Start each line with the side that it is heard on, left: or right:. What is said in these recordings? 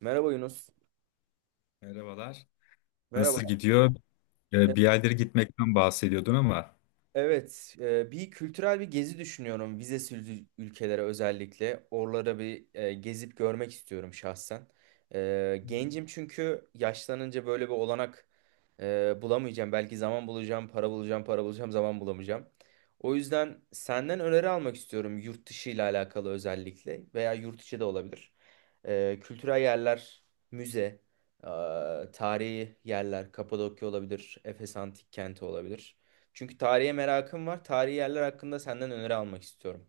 right: Merhaba Yunus.
left: Merhabalar.
right: Merhaba.
left: Nasıl gidiyor?
right: E-
left: Bir yerlere gitmekten bahsediyordun ama
right: Bir kültürel bir gezi düşünüyorum vizesiz ülkelere özellikle. Oralara gezip görmek istiyorum şahsen.
left: Hmm.
right: Gencim, çünkü yaşlanınca böyle bir olanak bulamayacağım. Belki zaman bulacağım, para bulacağım, para bulacağım, zaman bulamayacağım. O yüzden senden öneri almak istiyorum yurt dışı ile alakalı, özellikle veya yurt içi de olabilir. Kültürel yerler, müze, e, tarihi yerler, Kapadokya olabilir, Efes Antik Kenti olabilir. Çünkü tarihe merakım var. Tarihi yerler hakkında senden öneri almak istiyorum.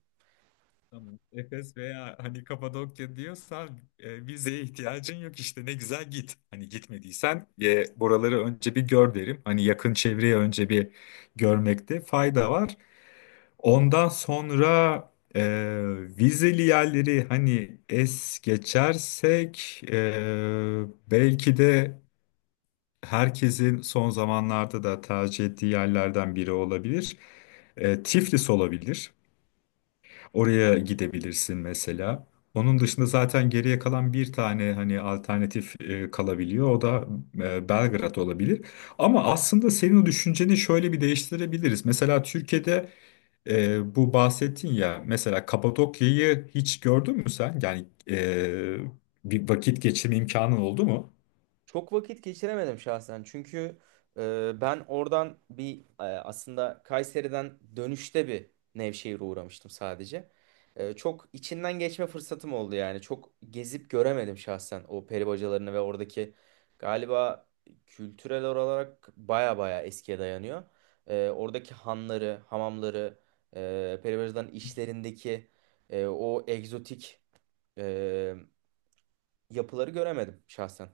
left: Tamam. Efes veya hani Kapadokya diyorsan vizeye ihtiyacın yok işte ne güzel git. Hani gitmediysen buraları önce bir gör derim. Hani yakın çevreyi önce bir görmekte fayda var. Ondan sonra e, vizeli yerleri hani es geçersek belki de herkesin son zamanlarda da tercih ettiği yerlerden biri olabilir. Tiflis olabilir. Oraya gidebilirsin mesela. Onun dışında zaten geriye kalan bir tane hani alternatif kalabiliyor. O da Belgrad olabilir. Ama aslında senin o düşünceni şöyle bir değiştirebiliriz. Mesela Türkiye'de bu bahsettin ya mesela Kapadokya'yı hiç gördün mü sen? Yani bir vakit geçirme imkanın oldu mu?
right: Çok vakit geçiremedim şahsen. Çünkü ben oradan aslında Kayseri'den dönüşte bir Nevşehir'e uğramıştım sadece. Çok içinden geçme fırsatım oldu yani. Çok gezip göremedim şahsen o peri bacalarını ve oradaki galiba kültürel olarak baya baya eskiye dayanıyor. Oradaki hanları, hamamları, peri bacaların işlerindeki o egzotik e, yapıları göremedim şahsen.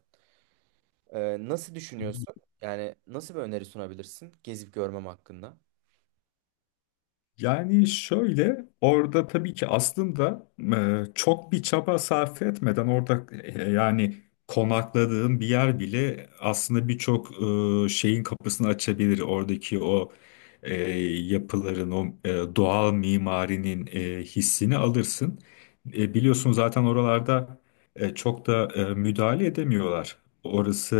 right: Nasıl düşünüyorsun? Yani nasıl bir öneri sunabilirsin gezip görmem hakkında?
left: Yani şöyle orada tabii ki aslında çok bir çaba sarf etmeden orada yani konakladığın bir yer bile aslında birçok şeyin kapısını açabilir. Oradaki o e, yapıların, o doğal mimarinin hissini alırsın. E, biliyorsun zaten oralarda çok da müdahale edemiyorlar. Orası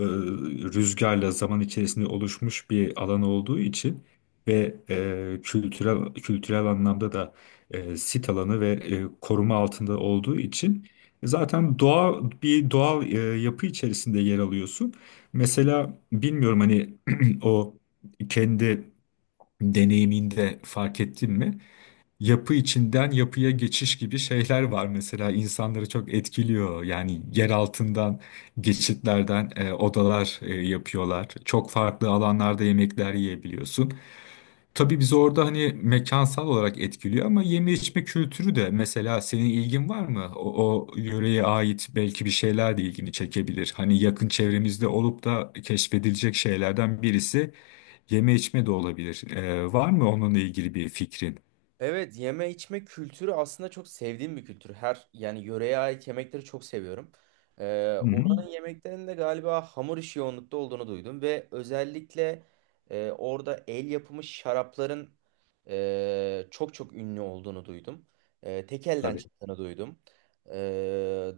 left: e, rüzgarla zaman içerisinde oluşmuş bir alan olduğu için ve kültürel anlamda da sit alanı ve koruma altında olduğu için zaten doğal bir yapı içerisinde yer alıyorsun. Mesela bilmiyorum hani o kendi deneyiminde fark ettin mi? Yapı içinden yapıya geçiş gibi şeyler var mesela insanları çok etkiliyor. Yani yer altından geçitlerden odalar yapıyorlar. Çok farklı alanlarda yemekler yiyebiliyorsun. Tabii bizi orada hani mekansal olarak etkiliyor ama yeme içme kültürü de mesela senin ilgin var mı? O yöreye ait belki bir şeyler de ilgini çekebilir. Hani yakın çevremizde olup da keşfedilecek şeylerden birisi yeme içme de olabilir. E, var mı onunla ilgili bir fikrin?
right: Evet, yeme içme kültürü aslında çok sevdiğim bir kültür. Her yani yöreye ait yemekleri çok seviyorum.
left: Hı hı.
right: Oranın yemeklerinde galiba hamur işi yoğunlukta olduğunu duydum ve özellikle orada el yapımı şarapların çok çok ünlü olduğunu duydum. Tek elden
left: Tabii.
right: çıktığını duydum. E,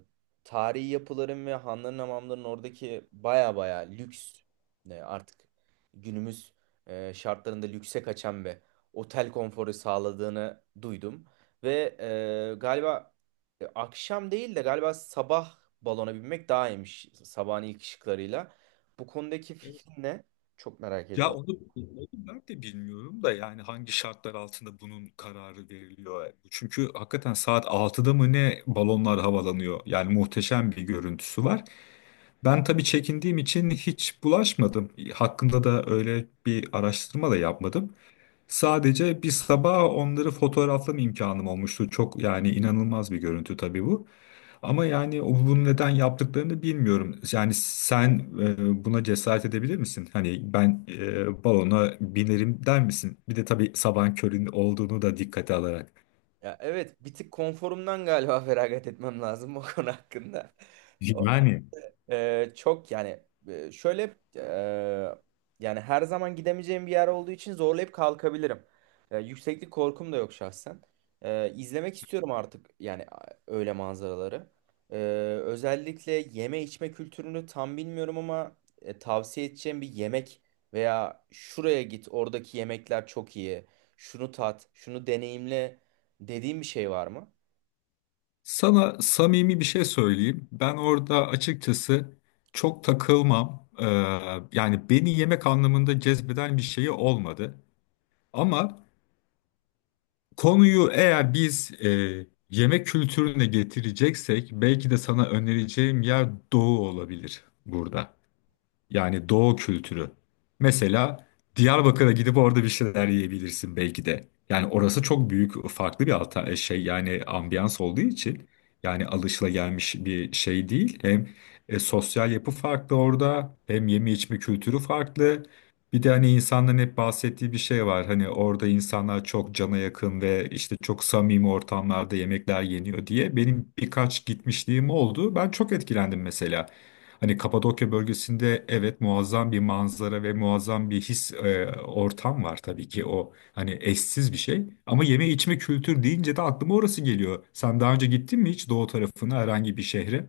right: Tarihi yapıların ve hanların, hamamların oradaki baya baya lüks, artık günümüz şartlarında lükse kaçan bir otel konforu sağladığını duydum. Ve galiba, akşam değil de galiba sabah balona binmek daha iyiymiş, sabahın ilk ışıklarıyla. Bu konudaki fikrin ne? Çok merak
left: Ya
right: ediyorum.
left: onu, Onu ben de bilmiyorum da yani hangi şartlar altında bunun kararı veriliyor. Çünkü hakikaten saat altıda mı ne balonlar havalanıyor. Yani muhteşem bir görüntüsü var. Ben tabii çekindiğim için hiç bulaşmadım. Hakkında da öyle bir araştırma da yapmadım. Sadece bir sabah onları fotoğraflama imkanım olmuştu. Çok yani inanılmaz bir görüntü tabii bu. Ama yani bunu neden yaptıklarını bilmiyorum. Yani sen buna cesaret edebilir misin? Hani ben balona binerim der misin? Bir de tabii sabahın körün olduğunu da dikkate alarak.
right: Ya evet, bir tık konforumdan galiba feragat etmem lazım bu konu hakkında.
left: Yani
right: Çok yani, e, şöyle e, yani her zaman gidemeyeceğim bir yer olduğu için zorlayıp kalkabilirim. Yükseklik korkum da yok şahsen. İzlemek istiyorum artık yani öyle manzaraları. E, Özellikle yeme içme kültürünü tam bilmiyorum ama tavsiye edeceğim bir yemek veya şuraya git, oradaki yemekler çok iyi. Şunu tat, şunu deneyimle dediğim bir şey var mı?
left: sana samimi bir şey söyleyeyim. Ben orada açıkçası çok takılmam. Yani beni yemek anlamında cezbeden bir şeyi olmadı. Ama konuyu eğer biz yemek kültürüne getireceksek belki de sana önereceğim yer doğu olabilir burada. Yani doğu kültürü. Mesela Diyarbakır'a gidip orada bir şeyler yiyebilirsin belki de. Yani orası çok büyük farklı bir alta şey yani ambiyans olduğu için yani alışılagelmiş bir şey değil. Hem sosyal yapı farklı orada hem yeme içme kültürü farklı. Bir de hani insanların hep bahsettiği bir şey var. Hani orada insanlar çok cana yakın ve işte çok samimi ortamlarda yemekler yeniyor diye. Benim birkaç gitmişliğim oldu. Ben çok etkilendim mesela. Hani Kapadokya bölgesinde evet muazzam bir manzara ve muazzam bir his ortam var tabii ki o hani eşsiz bir şey. Ama yeme içme kültür deyince de aklıma orası geliyor. Sen daha önce gittin mi hiç doğu tarafına herhangi bir şehre?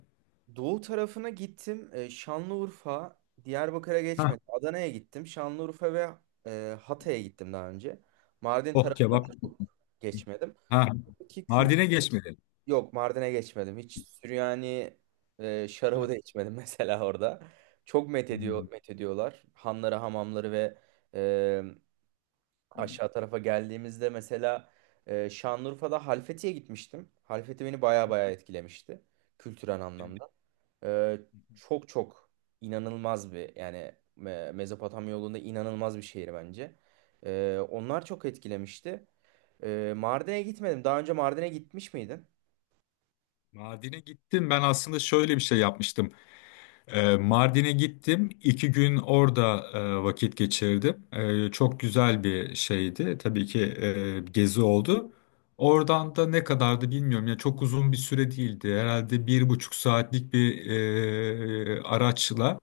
right: Doğu tarafına gittim. Şanlıurfa, Diyarbakır'a
left: Ha.
right: geçmedim. Adana'ya gittim. Şanlıurfa ve Hatay'a gittim daha önce. Mardin
left: Oh
right: tarafına
left: kebap.
right: da çok geçmedim.
left: Ha,
right: Ki kül
left: Mardin'e geçmedin.
right: Yok, Mardin'e geçmedim. Hiç Süryani
left: Ha.
right: şarabı da içmedim mesela orada. Çok
left: Hmm.
right: methediyor, methediyorlar. Hanları, hamamları ve e, aşağı tarafa geldiğimizde mesela Şanlıurfa'da Halfeti'ye gitmiştim. Halfeti beni baya baya etkilemişti kültürel anlamda. Ee, Çok çok inanılmaz bir yani Mezopotamya yolunda inanılmaz bir şehir bence. Onlar çok etkilemişti. Mardin'e gitmedim. Daha önce Mardin'e gitmiş miydin?
left: Mardin'e gittim. Ben aslında şöyle bir şey yapmıştım. Mardin'e gittim. İki gün orada vakit geçirdim. E, çok güzel bir şeydi. Tabii ki gezi oldu. Oradan da ne kadardı bilmiyorum. Ya çok uzun bir süre değildi. Herhalde bir buçuk saatlik bir araçla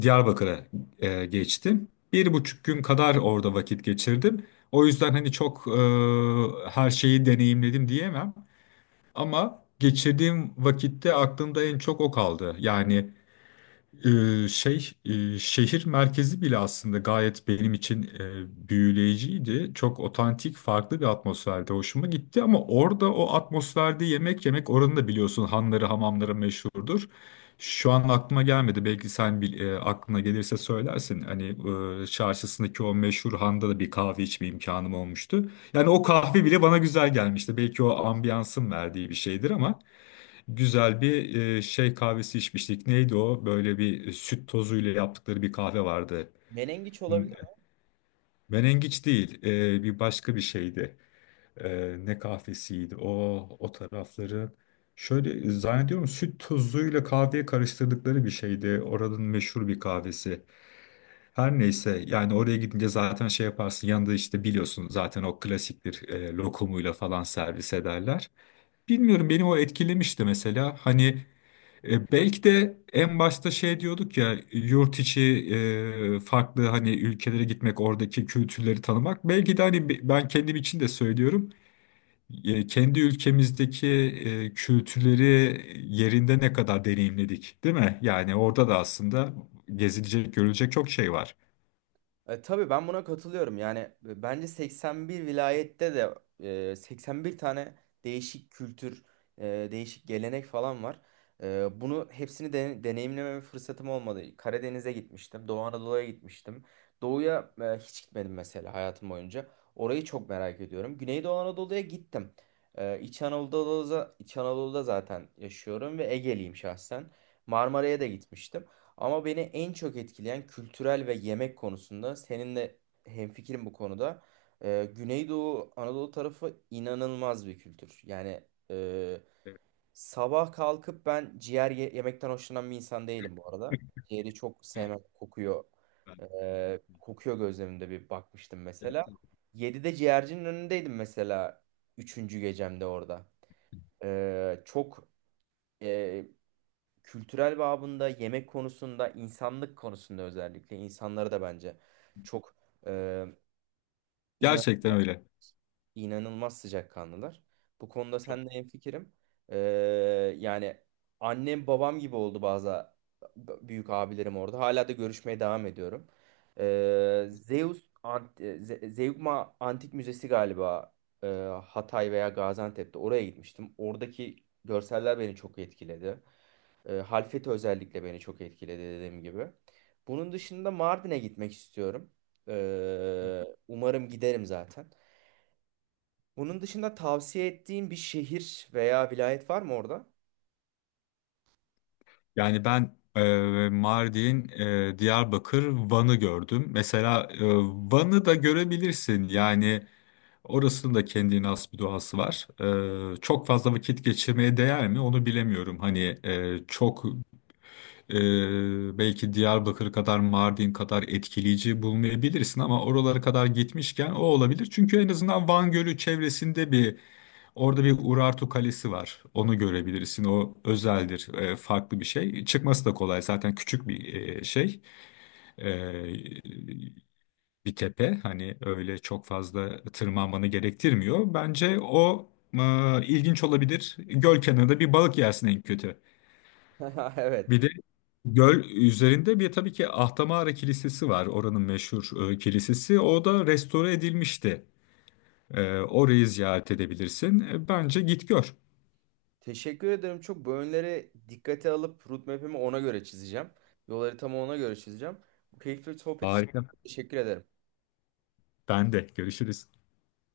left: Diyarbakır'a geçtim. Bir buçuk gün kadar orada vakit geçirdim. O yüzden hani çok her şeyi deneyimledim diyemem. Ama geçirdiğim vakitte aklımda en çok o kaldı. Yani. Şehir merkezi bile aslında gayet benim için büyüleyiciydi. Çok otantik, farklı bir atmosferde hoşuma gitti ama orada o atmosferde yemek yemek oranın da biliyorsun hanları, hamamları meşhurdur. Şu an aklıma gelmedi. Belki sen aklına gelirse söylersin. Hani çarşısındaki o meşhur handa da bir kahve içme imkanım olmuştu. Yani o kahve bile bana güzel gelmişti. Belki o ambiyansın verdiği bir şeydir ama güzel bir şey kahvesi içmiştik. Neydi o? Böyle bir süt tozuyla yaptıkları bir kahve vardı.
right: Menengiç
left: M-
right: olabilir.
left: Menengiç değil, bir başka bir şeydi. E, ne kahvesiydi? O tarafları. Şöyle zannediyorum süt tozuyla kahveye karıştırdıkları bir şeydi. Oranın meşhur bir kahvesi. Her neyse yani oraya gidince zaten şey yaparsın yanında işte biliyorsun zaten o klasiktir lokumuyla falan servis ederler. Bilmiyorum beni o etkilemişti mesela hani belki de en başta şey diyorduk ya yurt içi farklı hani ülkelere gitmek oradaki kültürleri tanımak. Belki de hani ben kendim için de söylüyorum kendi ülkemizdeki kültürleri yerinde ne kadar deneyimledik değil mi? Yani orada da aslında gezilecek görülecek çok şey var.
right: Tabii ben buna katılıyorum. Yani bence 81 vilayette de 81 tane değişik kültür, değişik gelenek falan var. Bunu hepsini de deneyimleme fırsatım olmadı. Karadeniz'e gitmiştim, Doğu Anadolu'ya gitmiştim. Doğu'ya hiç gitmedim mesela hayatım boyunca. Orayı çok merak ediyorum. Güneydoğu Anadolu'ya gittim. İç Anadolu'da, İç Anadolu'da zaten yaşıyorum ve Ege'liyim şahsen. Marmara'ya da gitmiştim. Ama beni en çok etkileyen kültürel ve yemek konusunda seninle hemfikirim bu konuda. Güneydoğu Anadolu tarafı inanılmaz bir kültür. Yani e,
left: Evet.
right: sabah kalkıp, ben ciğer yemekten hoşlanan bir insan değilim bu arada. Ciğeri çok sevmem, kokuyor. Kokuyor, gözlerimde bir bakmıştım
left: Evet.
right: mesela. 7'de ciğercinin önündeydim mesela, üçüncü gecemde orada. Çok e, kültürel babında, yemek konusunda, insanlık konusunda, özellikle insanları da bence çok, e, inan
left: Gerçekten öyle.
right: inanılmaz sıcakkanlılar. Bu konuda
left: Çok.
right: sen de hemfikirim. E, Yani annem babam gibi oldu bazı büyük abilerim orada. Hala da görüşmeye devam ediyorum. E, Zeus Ant e, Ze- Zeugma Antik Müzesi galiba e, Hatay veya Gaziantep'te, oraya gitmiştim. Oradaki görseller beni çok etkiledi. Halfeti özellikle beni çok etkiledi dediğim gibi. Bunun dışında Mardin'e gitmek istiyorum. Umarım giderim zaten. Bunun dışında tavsiye ettiğin bir şehir veya vilayet var mı orada?
left: Yani ben Mardin, Diyarbakır, Van'ı gördüm. Mesela Van'ı da görebilirsin. Yani orasının da kendine has bir doğası var. E, çok fazla vakit geçirmeye değer mi? Onu bilemiyorum. Hani çok belki Diyarbakır kadar, Mardin kadar etkileyici bulmayabilirsin ama oralara kadar gitmişken o olabilir. Çünkü en azından Van Gölü çevresinde bir orada bir Urartu Kalesi var. Onu görebilirsin. O özeldir. E, farklı bir şey. Çıkması da kolay. Zaten küçük bir şey. E, bir tepe. Hani öyle çok fazla tırmanmanı gerektirmiyor. Bence o ilginç olabilir. Göl kenarında bir balık yersin en kötü. Bir de
right: Evet.
left: göl üzerinde bir tabii ki Ahtamara Kilisesi var. Oranın meşhur kilisesi. O da restore edilmişti. E, orayı ziyaret edebilirsin. E, bence git gör.
right: Teşekkür ederim. Çok bu önleri dikkate alıp roadmap'imi ona göre çizeceğim. Yol haritamı ona göre çizeceğim. Bu keyifli sohbet için
left: Harika.
right: teşekkür ederim.
left: Ben de. Görüşürüz.